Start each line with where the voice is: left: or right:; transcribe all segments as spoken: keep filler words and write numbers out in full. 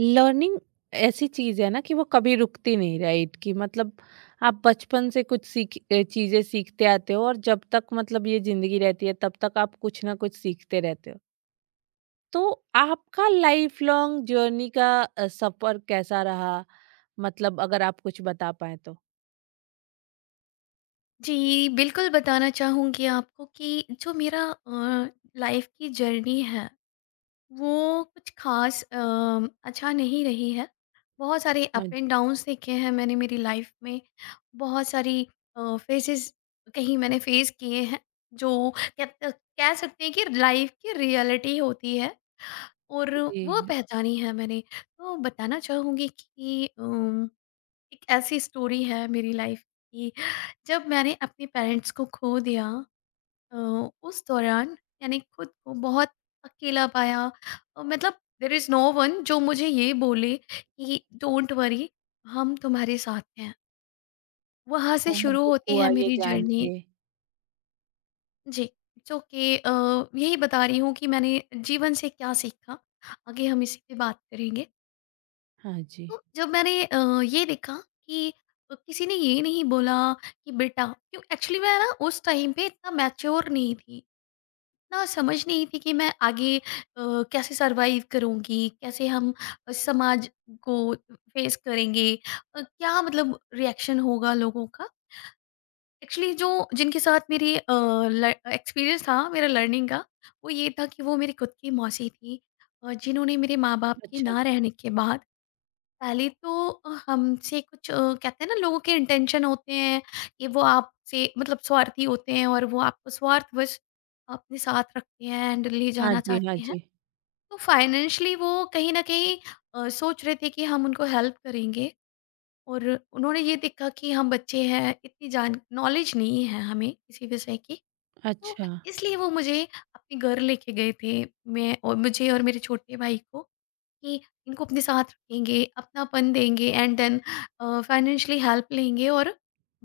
right: Learning ऐसी चीज है ना कि वो कभी रुकती नहीं, राइट? कि मतलब आप बचपन से कुछ सीख अ, चीजें सीखते आते हो और जब तक मतलब ये जिंदगी रहती है तब तक आप कुछ ना कुछ सीखते रहते हो। तो आपका लाइफ लॉन्ग जर्नी का अ, सफर कैसा रहा? मतलब अगर आप कुछ बता पाए तो।
left: जी, बिल्कुल बताना चाहूँगी आपको कि जो मेरा अ, लाइफ़ की जर्नी है, वो कुछ ख़ास अ, अच्छा नहीं रही है। बहुत सारे
right: हाँ
left: अप एंड
right: जी।
left: डाउन्स देखे हैं मैंने मेरी लाइफ़ में। बहुत सारी अ, फेसेज़ कहीं मैंने फ़ेस किए हैं, जो कह अ, कह सकते हैं कि लाइफ़ की रियलिटी होती है, और वो
right: जी।
left: पहचानी है मैंने। तो बताना चाहूँगी कि अम एक ऐसी स्टोरी है मेरी लाइफ की, जब मैंने अपने पेरेंट्स को खो दिया। अ, उस दौरान मैंने खुद को बहुत अकेला पाया। अ, मतलब देर इज़ नो वन जो मुझे ये बोले कि डोंट वरी, हम तुम्हारे साथ हैं। वहाँ से
right: बहुत
left: शुरू
right: दुख
left: होती है
right: हुआ ये
left: मेरी
right: जान
left: जर्नी।
right: के।
left: जी, इट्स ओके। यही बता रही हूँ कि मैंने जीवन से क्या सीखा। आगे हम इसी पे बात करेंगे।
right: हाँ जी।
left: तो जब मैंने अ, ये देखा कि किसी ने ये नहीं बोला कि बेटा क्यों। एक्चुअली मैं ना उस टाइम पे इतना मैच्योर नहीं थी, ना समझ नहीं थी कि मैं आगे अ, कैसे सरवाइव करूंगी, कैसे हम समाज को फेस करेंगे, अ, क्या मतलब रिएक्शन होगा लोगों का। एक्चुअली जो जिनके साथ मेरी एक्सपीरियंस था, मेरा लर्निंग का, वो ये था कि वो मेरी खुद की मौसी थी। अ, जिन्होंने मेरे माँ बाप के
right: अच्छा।
left: ना रहने के बाद पहले तो अ, हमसे कुछ अ, कहते हैं ना, लोगों के इंटेंशन होते हैं कि वो आपसे मतलब स्वार्थी होते हैं, और वो आपको स्वार्थवश अपने साथ रखते हैं एंड ले
right: हाँ
left: जाना
right: जी। हाँ
left: चाहते हैं।
right: जी।
left: तो फाइनेंशली वो कहीं ना कहीं अ, सोच रहे थे कि हम उनको हेल्प करेंगे, और उन्होंने ये देखा कि हम बच्चे हैं, इतनी जान नॉलेज नहीं है हमें किसी विषय की। तो
right: अच्छा।
left: इसलिए वो मुझे अपने घर लेके गए थे, मैं और मुझे और मेरे छोटे भाई को, कि इनको अपने साथ रखेंगे, अपनापन देंगे एंड देन फाइनेंशियली हेल्प लेंगे और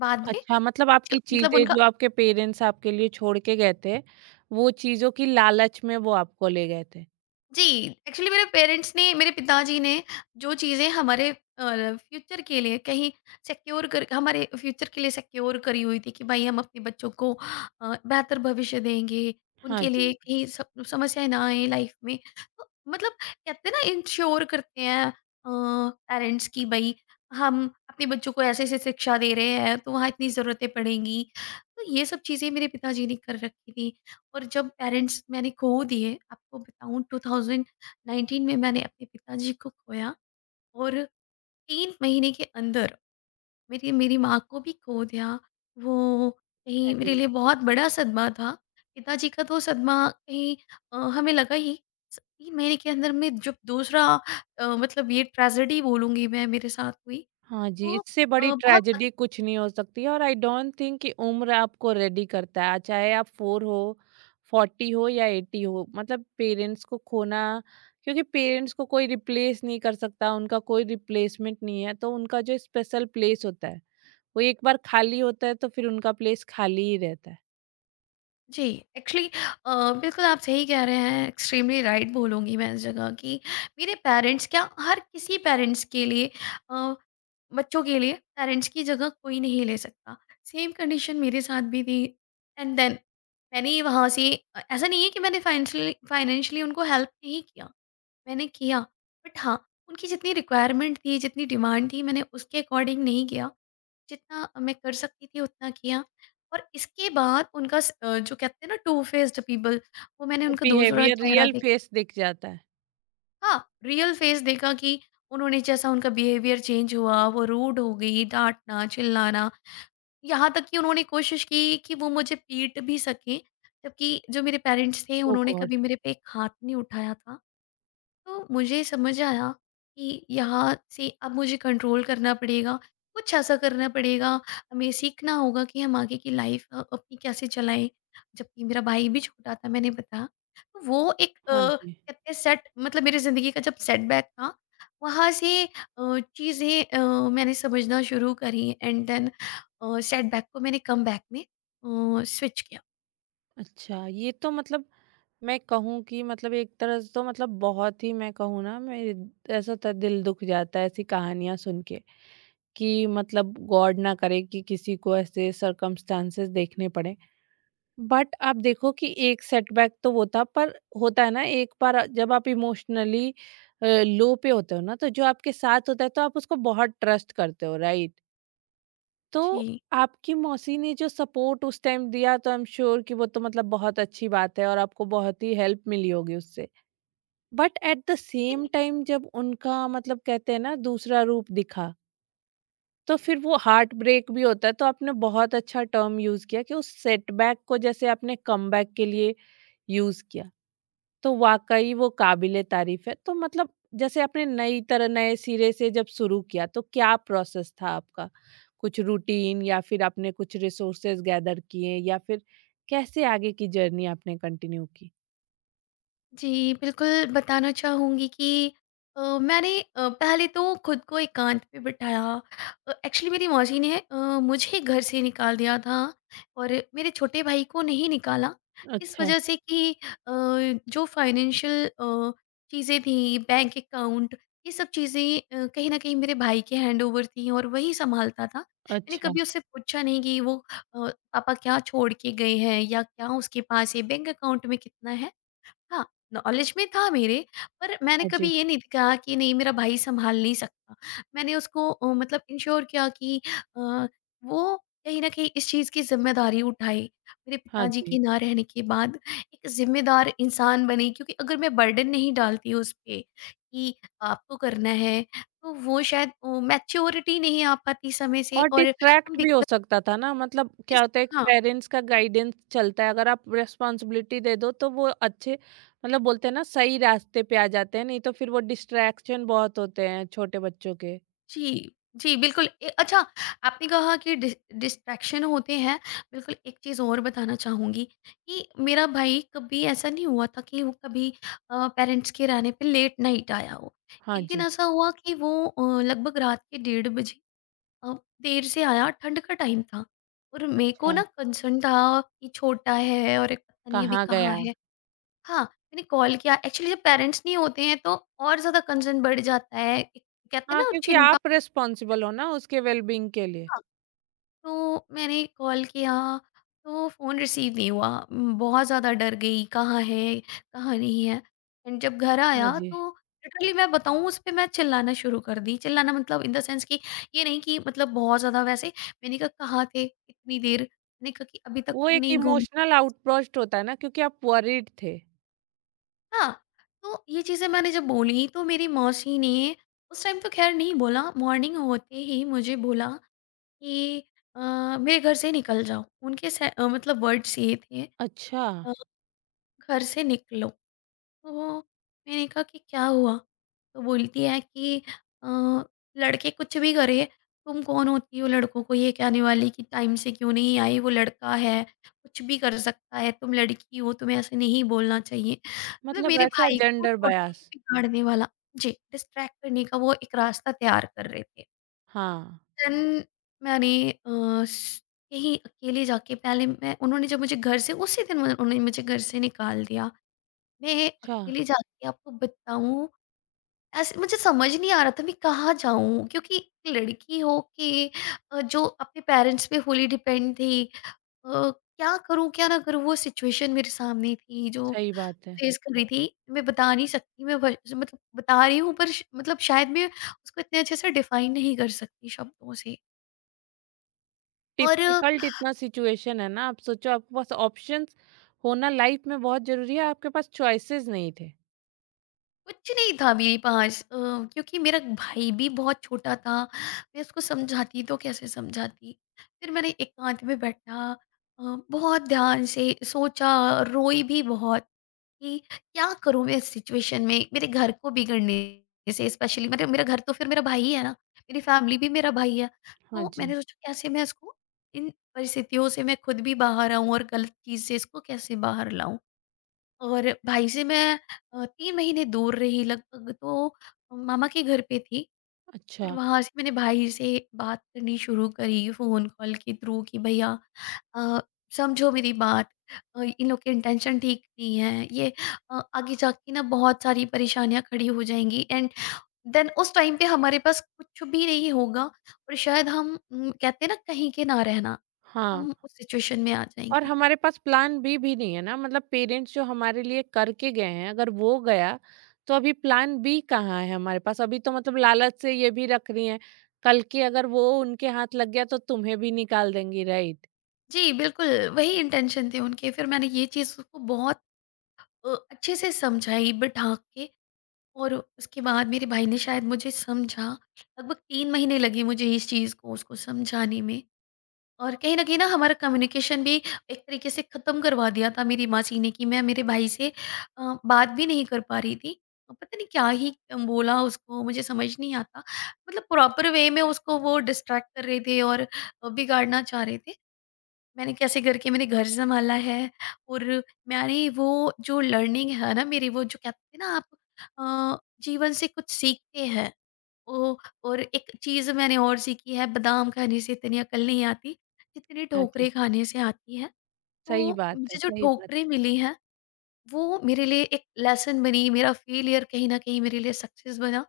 left: बाद में
right: अच्छा, मतलब आपकी
left: कुछ मतलब
right: चीज़ें
left: उनका।
right: जो आपके पेरेंट्स आपके लिए छोड़ के गए थे, वो चीज़ों की लालच में वो आपको ले गए थे।
left: जी, एक्चुअली मेरे पेरेंट्स ने, मेरे पिताजी ने, जो चीज़ें हमारे अ, फ्यूचर के लिए कहीं सिक्योर कर हमारे फ्यूचर के लिए सिक्योर करी हुई थी कि भाई हम अपने बच्चों को अ, बेहतर भविष्य देंगे,
right: हाँ
left: उनके
right: जी।
left: लिए कहीं सम समस्याएँ ना आएँ लाइफ में। तो मतलब कहते हैं ना इंश्योर करते हैं अ, पेरेंट्स कि भई हम अपने बच्चों को ऐसे-ऐसे शिक्षा दे रहे हैं, तो वहाँ इतनी ज़रूरतें पड़ेंगी। तो ये सब चीज़ें मेरे पिताजी ने कर रखी थी। और जब पेरेंट्स मैंने खो दिए, आपको बताऊँ, ट्वेंटी नाइनटीन में मैंने अपने पिताजी को खोया, और तीन महीने के अंदर मेरी मेरी माँ को भी खो दिया। वो कहीं
right: अरे!
left: मेरे लिए बहुत बड़ा सदमा था। पिताजी का तो सदमा कहीं अ, हमें लगा ही स तीन महीने के अंदर में जब दूसरा अ, मतलब ये ट्रेजेडी बोलूँगी मैं, मेरे साथ हुई।
right: हाँ जी,
left: तो
right: इससे बड़ी
left: अ, बहुत।
right: ट्रेजेडी कुछ नहीं हो सकती है, और आई डोंट थिंक कि उम्र आपको रेडी करता है, चाहे आप फ़ोर हो, फ़ोर्टी हो या एटी हो। मतलब पेरेंट्स को खोना, क्योंकि पेरेंट्स को कोई रिप्लेस नहीं कर सकता, उनका कोई रिप्लेसमेंट नहीं है, तो उनका जो स्पेशल प्लेस होता है, वो एक बार खाली होता है, तो फिर उनका प्लेस खाली ही रहता है।
left: जी, एक्चुअली बिल्कुल आप सही कह रहे हैं, एक्सट्रीमली राइट बोलूँगी मैं इस जगह कि मेरे पेरेंट्स क्या, हर किसी पेरेंट्स के लिए अ, बच्चों के लिए पेरेंट्स की जगह कोई नहीं ले सकता। सेम कंडीशन मेरे साथ भी थी एंड देन मैंने वहाँ से अ, ऐसा नहीं है कि मैंने फाइनेंशियली फाइनेंशियली उनको हेल्प नहीं किया, मैंने किया। बट हाँ, उनकी जितनी रिक्वायरमेंट थी, जितनी डिमांड थी, मैंने उसके अकॉर्डिंग नहीं किया, जितना मैं कर सकती थी उतना किया। और इसके बाद उनका स- अ, जो कहते हैं ना टू फेस्ड पीपल, वो मैंने उनका दूसरा
right: बिहेवियर
left: चेहरा
right: रियल
left: देखा।
right: फेस दिख जाता है।
left: हाँ, रियल फेस देखा कि उन्होंने जैसा, उनका बिहेवियर चेंज हुआ, वो रूड हो गई, डांटना, चिल्लाना। यहाँ तक कि उन्होंने कोशिश की कि वो मुझे पीट भी सकें, जबकि जो मेरे पेरेंट्स थे
right: ओह
left: उन्होंने
right: गॉड!
left: कभी मेरे पे एक हाथ नहीं उठाया था। तो मुझे समझ आया कि यहाँ से अब मुझे कंट्रोल करना पड़ेगा, कुछ ऐसा करना पड़ेगा, हमें सीखना होगा कि हम आगे की लाइफ अ, अपनी कैसे चलाएँ। जबकि मेरा भाई भी छोटा था, मैंने बताया, तो वो एक
right: हाँ
left: अ,
right: जी।
left: कहते हैं सेट मतलब मेरी ज़िंदगी का जब सेटबैक था, वहाँ से अ, चीज़ें अ, मैंने समझना शुरू करी एंड देन अ, सेटबैक को मैंने कमबैक में अ, स्विच किया।
right: अच्छा, ये तो मतलब मैं कहूँ कि मतलब एक तरह से तो मतलब बहुत ही मैं कहूँ ना, मेरे ऐसा त दिल दुख जाता है ऐसी कहानियाँ सुन के कि मतलब गॉड ना करे कि किसी को ऐसे सर्कमस्टेंसेस देखने पड़े। बट आप देखो कि एक सेटबैक तो वो था, पर होता है ना एक बार जब आप इमोशनली अ, लो पे होते हो ना, तो जो आपके साथ होता है तो आप उसको बहुत ट्रस्ट करते हो, राइट? तो
left: जी।
right: आपकी मौसी ने जो सपोर्ट उस टाइम दिया तो आई एम श्योर कि वो तो मतलब बहुत अच्छी बात है, और आपको बहुत ही हेल्प मिली होगी उससे। But at the same time जब उनका मतलब कहते हैं ना दूसरा रूप दिखा, तो फिर वो हार्ट ब्रेक भी होता है, तो आपने बहुत अच्छा टर्म यूज़ किया कि उस सेटबैक को जैसे आपने कमबैक के लिए यूज़ किया। तो वाकई वो काबिले तारीफ है। तो मतलब जैसे आपने नई तरह नए सिरे से जब शुरू किया, तो क्या प्रोसेस था आपका? कुछ रूटीन, या फिर आपने कुछ रिसोर्सेज गैदर किए, या फिर कैसे आगे की जर्नी आपने कंटिन्यू की?
left: जी, बिल्कुल बताना चाहूँगी कि अ, मैंने अ, पहले तो खुद को एकांत में बिठाया। अ, एक्चुअली मेरी मौसी ने अ, मुझे घर से निकाल दिया था, और मेरे छोटे भाई को नहीं निकाला। इस
right: अच्छा।
left: वजह से कि अ, जो फाइनेंशियल अ, चीज़ें थीं, बैंक अकाउंट, ये सब चीज़ें अ, कहीं न कहीं मेरे भाई के हैंडओवर थीं, और वही सँभालता था। मैंने
right: अच्छा।
left: कभी उससे पूछा नहीं कि वो अ, पापा क्या छोड़ के गए हैं या क्या उसके पास है, बैंक अकाउंट में कितना है? हाँ, नॉलेज में था मेरे, पर मैंने
right: हाँ
left: कभी
right: जी।
left: ये नहीं कहा कि नहीं, मेरा भाई सँभाल नहीं सकता। मैंने उसको अ, मतलब इंश्योर किया कि अ, वो कहीं न कहीं इस चीज़ की ज़िम्मेदारी उठाए। मेरे
right: हाँ
left: पिताजी
right: जी।
left: के ना रहने के बाद एक ज़िम्मेदार इंसान बने, क्योंकि अगर मैं बर्डन नहीं डालती उस पे कि आपको करना है, तो वो शायद अ, मैच्योरिटी नहीं आ पाती समय से
right: और
left: और हम
right: डिस्ट्रैक्ट भी हो
left: बिगड़
right: सकता था ना, मतलब क्या
left: जिस
right: होता है एक
left: हाँ।
right: पेरेंट्स का गाइडेंस चलता है, अगर आप रिस्पॉन्सिबिलिटी दे दो तो वो अच्छे मतलब बोलते हैं ना सही रास्ते पे आ जाते हैं, नहीं तो फिर वो डिस्ट्रैक्शन बहुत होते हैं छोटे बच्चों के।
left: जी, जी, बिल्कुल। ए अच्छा, आपने कहा कि डिस डिस्ट्रैक्शन होते हैं, बिल्कुल। एक चीज़ और बताना चाहूँगी कि मेरा भाई कभी ऐसा नहीं हुआ था कि वो कभी अ, पेरेंट्स के रहने पे लेट नाइट आया हो।
right: हाँ
left: एक दिन
right: जी।
left: ऐसा हुआ कि वो अ, लगभग रात के डेढ़ बजे अ, देर से आया, ठंड का टाइम था, और मेरे को
right: अच्छा,
left: ना कंसर्न था कि छोटा है और एक पता नहीं अभी
right: कहाँ
left: कहाँ
right: गया?
left: है। हाँ, मैंने कॉल किया। एक्चुअली जब पेरेंट्स नहीं होते हैं, तो और ज़्यादा कंसर्न बढ़ जाता है। एक कहते हैं
right: हाँ,
left: ना
right: क्योंकि
left: चिंता।
right: आप रिस्पॉन्सिबल हो ना उसके वेलबीइंग के लिए।
left: तो मैंने कॉल किया, तो फ़ोन रिसीव नहीं हुआ। उम, बहुत ज़्यादा डर गई, कहाँ है, कहाँ नहीं है। एंड जब घर आया,
right: हाँ जी,
left: तो लिटरली मैं बताऊँ, उस पे मैं चिल्लाना शुरू कर दी। चिल्लाना मतलब इन द सेंस कि ये नहीं कि मतलब बहुत ज़्यादा, वैसे मैंने कहा, कहाँ थे इतनी देर? मैंने कहा कि अभी तक
right: वो
left: तुम
right: एक
left: नहीं घूम...
right: इमोशनल आउटबर्स्ट होता है ना, क्योंकि आप वरीड थे।
left: हाँ, तो ये चीज़ें मैंने जब बोली, तो मेरी मौसी ने उस टाइम तो ख़ैर नहीं बोला, मॉर्निंग होते ही मुझे बोला कि अ, मेरे घर से निकल जाओ। उनके से अ, मतलब वर्ड्स ये थे,
right: अच्छा,
left: अ, घर से निकलो। तो मैंने कहा कि क्या हुआ? तो बोलती है कि अ, लड़के कुछ भी करे, तुम कौन होती हो लड़कों को ये कहने वाली कि टाइम से क्यों नहीं आई, वो लड़का है कुछ भी कर सकता है, तुम लड़की हो तुम्हें ऐसे नहीं बोलना चाहिए, मतलब
right: मतलब
left: मेरे
right: ऐसा
left: भाई को
right: जेंडर
left: टोटली
right: बायस।
left: बिगाड़ने वाला, जी, डिस्ट्रैक्ट करने का वो एक रास्ता तैयार कर रहे थे।
right: हाँ।
left: देन मैंने अ, स- कहीं अकेले जाके, पहले मैं, उन्होंने जब मुझे घर से उसी दिन उन्होंने मुझे घर से निकाल दिया। मैं
right: अच्छा।
left: अकेले जाके, आपको बताऊँ, ऐसे मुझे समझ नहीं आ रहा था मैं कहाँ जाऊँ, क्योंकि एक लड़की हो के अ, जो अपने पेरेंट्स पे फुली डिपेंड थी, अ, क्या करूँ क्या ना करूँ, वो सिचुएशन मेरे सामने थी जो
right: सही बात है।
left: फेस कर रही थी। मैं बता नहीं सकती, मैं वही- मतलब बता रही हूँ, पर श- मतलब शायद मैं उसको इतने अच्छे से डिफाइन नहीं कर सकती शब्दों से। और
right: डिफ़िकल्ट इतना सिचुएशन है ना, आप सोचो आपके पास ऑप्शंस होना लाइफ़ में बहुत ज़रूरी है, आपके पास चॉइसेस नहीं थे।
left: कुछ नहीं था मेरे पास अ, क्योंकि मेरा भाई भी बहुत छोटा था, मैं उसको समझाती तो कैसे समझाती। फिर मैंने एकांत में बैठा अ, बहुत ध्यान से सोचा, रोई भी बहुत, कि क्या करूं मैं इस सिचुएशन में, मेरे घर को बिगड़ने से, स्पेशली मेरे मेरा घर तो फिर मेरा भाई ही है ना, मेरी फैमिली भी मेरा भाई है।
right: हाँ
left: तो
right: जी।
left: मैंने सोचा कैसे मैं इसको इन परिस्थितियों से मैं खुद भी बाहर आऊं, और गलत चीज से इसको कैसे बाहर लाऊं। और भाई से मैं अ, तीन महीने दूर रही लगभग, तो मामा के घर पे थी। फिर
right: अच्छा।
left: वहाँ से मैंने भाई से बात करनी शुरू करी फ़ोन कॉल के थ्रू कि भैया, अ, समझो मेरी बात, अ, इन लोग के इंटेंशन ठीक नहीं है। ये अ, आगे जाके ना बहुत सारी परेशानियाँ खड़ी हो जाएँगी एंड देन उस टाइम पे हमारे पास कुछ भी नहीं होगा, और शायद हम उम, कहते हैं ना, कहीं के ना रहना,
right: हाँ।
left: हम उस सिचुएशन में आ
right: और
left: जाएँगे।
right: हमारे पास प्लान बी भी नहीं है ना, मतलब पेरेंट्स जो हमारे लिए करके गए हैं अगर वो गया तो अभी प्लान बी कहाँ है हमारे पास? अभी तो मतलब लालच से ये भी रख रही हैं, कल की अगर वो उनके हाथ लग गया तो तुम्हें भी निकाल देंगी, राइट?
left: जी, बिल्कुल, वही इंटेंशन थी उनके। फिर मैंने ये चीज़ उसको बहुत अ, अच्छे से समझाई बिठा के, और उसके बाद मेरे भाई ने शायद मुझे समझा। लगभग तीन महीने लगे मुझे इस चीज़ को उसको समझाने में, और कहीं न कहीं ना हमारा कम्युनिकेशन भी एक तरीके से ख़त्म करवा दिया था मेरी मासी ने कि मैं मेरे भाई से अ, बात भी नहीं कर पा रही थी। अ, पता नहीं क्या ही अ, बोला उसको, मुझे समझ नहीं आता। मतलब प्रॉपर वे में उसको वो डिस्ट्रैक्ट कर रहे थे, और अ, बिगाड़ना चाह रहे थे। मैंने कैसे करके मैंने घर सँभाला है, और मैंने वो जो लर्निंग है ना मेरी, वो जो कहते हैं ना, आप अ, जीवन से कुछ सीखते हैं। ओ, और एक चीज़ मैंने और सीखी है, बादाम खाने से इतनी अकल नहीं आती, जितनी
right: हाँ जी।
left: ठोकरें खाने से आती है। तो
right: सही बात है,
left: मुझे जो
right: सही बात है।
left: ठोकरें मिली हैं, वो मेरे लिए एक लेसन बनी, मेरा फेलियर कहीं न कहीं मेरे लिए सक्सेस बना।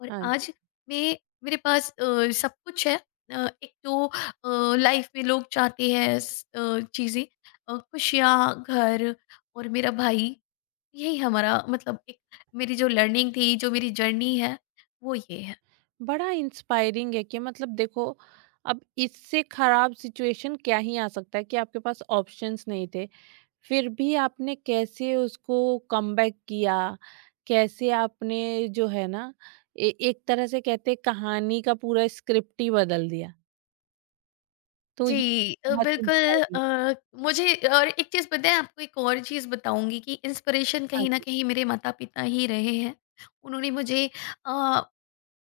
left: और
right: हाँ जी।
left: आज मैं, मेरे पास अ, सब कुछ है। अ, एक तो अ, लाइफ में लोग चाहते हैं स अ, चीज़ें, अ, खुशियाँ, घर और मेरा भाई। यही हमारा मतलब एक, मेरी जो लर्निंग थी, जो मेरी जर्नी है, वो ये है।
right: बड़ा इंस्पायरिंग है कि मतलब देखो, अब इससे खराब सिचुएशन क्या ही आ सकता है कि आपके पास ऑप्शंस नहीं थे, फिर भी आपने कैसे उसको कमबैक किया? कैसे आपने जो है ना ए एक तरह से कहते हैं कहानी का पूरा स्क्रिप्ट ही बदल दिया। तो ये
left: जी, अ,
right: बहुत
left: बिल्कुल,
right: इंस्पायरिंग।
left: अ, मुझे और एक चीज़ बताएँ, आपको एक और चीज़ बताऊँगी कि इंस्पिरेशन
right: हाँ
left: कहीं न
right: जी।
left: कहीं मेरे माता-पिता ही रहे हैं। उन्होंने मुझे अ,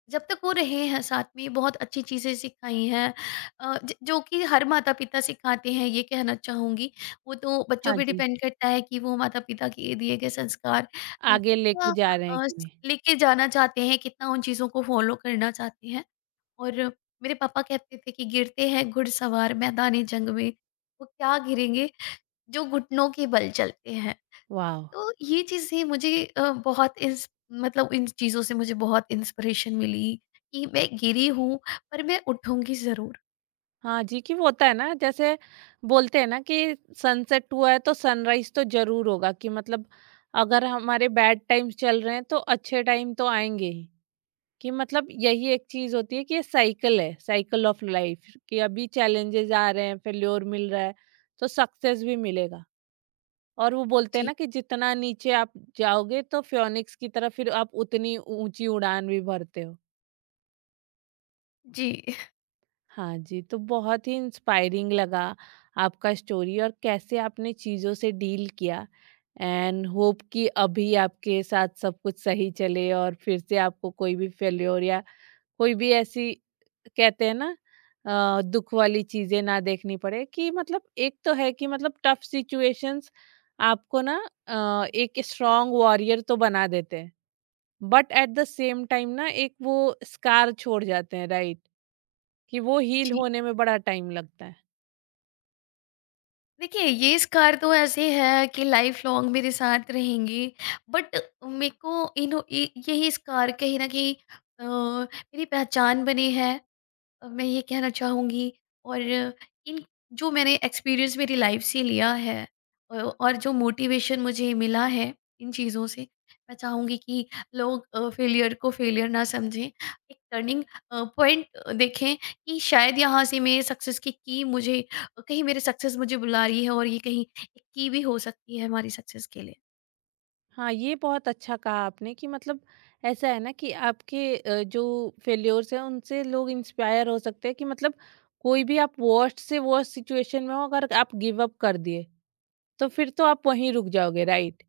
left: जब तक वो रहे हैं साथ में, बहुत अच्छी चीज़ें सिखाई हैं, अ, ज जो कि हर माता-पिता सिखाते हैं, ये कहना चाहूँगी। वो तो बच्चों
right: हाँ
left: पे
right: जी।
left: डिपेंड करता है कि वो माता-पिता के दिए गए संस्कार अ,
right: आगे लेके
left: कितना
right: जा रहे हैं
left: अ,
right: कि नहीं।
left: लेके जाना चाहते हैं, कितना उन चीज़ों को फ़ॉलो करना चाहते हैं। और मेरे पापा कहते थे कि गिरते हैं घुड़सवार मैदानी जंग में, वो क्या गिरेंगे जो घुटनों के बल चलते हैं।
right: वाव!
left: तो ये चीज़ें मुझे अ, बहुत इंस मतलब इन चीज़ों से मुझे बहुत इंस्पिरेशन मिली कि मैं गिरी हूँ, पर मैं उठूंगी ज़रूर।
right: हाँ जी, कि वो होता है ना, जैसे बोलते हैं ना कि सनसेट हुआ है तो सनराइज़ तो ज़रूर होगा, कि मतलब अगर हमारे बैड टाइम्स चल रहे हैं तो अच्छे टाइम तो आएँगे ही। कि मतलब यही एक चीज होती है कि ये साइकिल है, साइकिल ऑफ लाइफ, कि अभी चैलेंजेस आ रहे हैं, फेल्योर मिल रहा है, तो सक्सेस भी मिलेगा। और वो बोलते हैं
left: जी,
right: ना कि जितना नीचे आप जाओगे तो फ्योनिक्स की तरह फिर आप उतनी ऊंची उड़ान भी भरते हो।
left: जी,
right: हाँ जी, तो बहुत ही इंस्पायरिंग लगा आपका स्टोरी, और कैसे आपने चीज़ों से डील किया, एंड होप कि अभी आपके साथ सब कुछ सही चले, और फिर से आपको कोई भी फेल्योर या कोई भी ऐसी, कहते हैं ना, अ, दुख वाली चीजें ना देखनी पड़े, कि मतलब एक तो है कि मतलब टफ सिचुएशंस आपको ना अ, एक स्ट्रांग वॉरियर तो बना देते हैं, but at the same time ना एक वो स्कार छोड़ जाते हैं, राइट? कि वो हील
left: जी।
right: होने में बड़ा टाइम लगता है।
left: देखिए, ये स्कार तो ऐसे हैं कि लाइफ़ लॉन्ग मेरे साथ रहेंगे, बट मेरे को इन्हों इ यही स्कार कहीं न कहीं अ, मेरी पहचान बने हैं। अ, मैं ये कहना चाहूँगी, और इन, जो मैंने एक्सपीरियंस मेरी लाइफ से लिया है अ, और जो मोटिवेशन मुझे मिला है इन चीज़ों से, मैं चाहूँगी कि लोग अ, फेलियर को फेलियर ना समझें। एक टर्निंग अ, पॉइंट देखें कि शायद यहाँ से मेरे सक्सेस की की मुझे, कहीं मेरे सक्सेस मुझे बुला रही है, और ये कहीं एक की भी हो सकती है हमारी सक्सेस के लिए।
right: हाँ, ये बहुत अच्छा कहा आपने, कि मतलब ऐसा है ना कि आपके अ, जो फेल्योर्स हैं उनसे लोग इंस्पायर हो सकते हैं, कि मतलब कोई भी आप वर्स्ट से वर्स्ट सिचुएशन में हो, अगर आप गिव अप कर दिए तो फिर तो आप वहीं रुक जाओगे, राइट?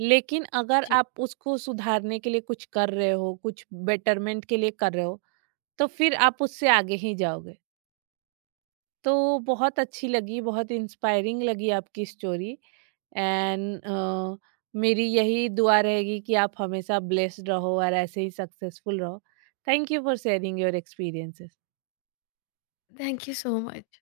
right: लेकिन अगर
left: जी,
right: आप उसको सुधारने के लिए कुछ कर रहे हो, कुछ बेटरमेंट के लिए कर रहे हो, तो फिर आप उससे आगे ही जाओगे। तो बहुत अच्छी लगी, बहुत इंस्पायरिंग लगी आपकी स्टोरी। एंड मेरी यही दुआ रहेगी कि आप हमेशा ब्लेस्ड रहो और ऐसे ही सक्सेसफुल रहो। Thank you for sharing your experiences.
left: Thank you so much.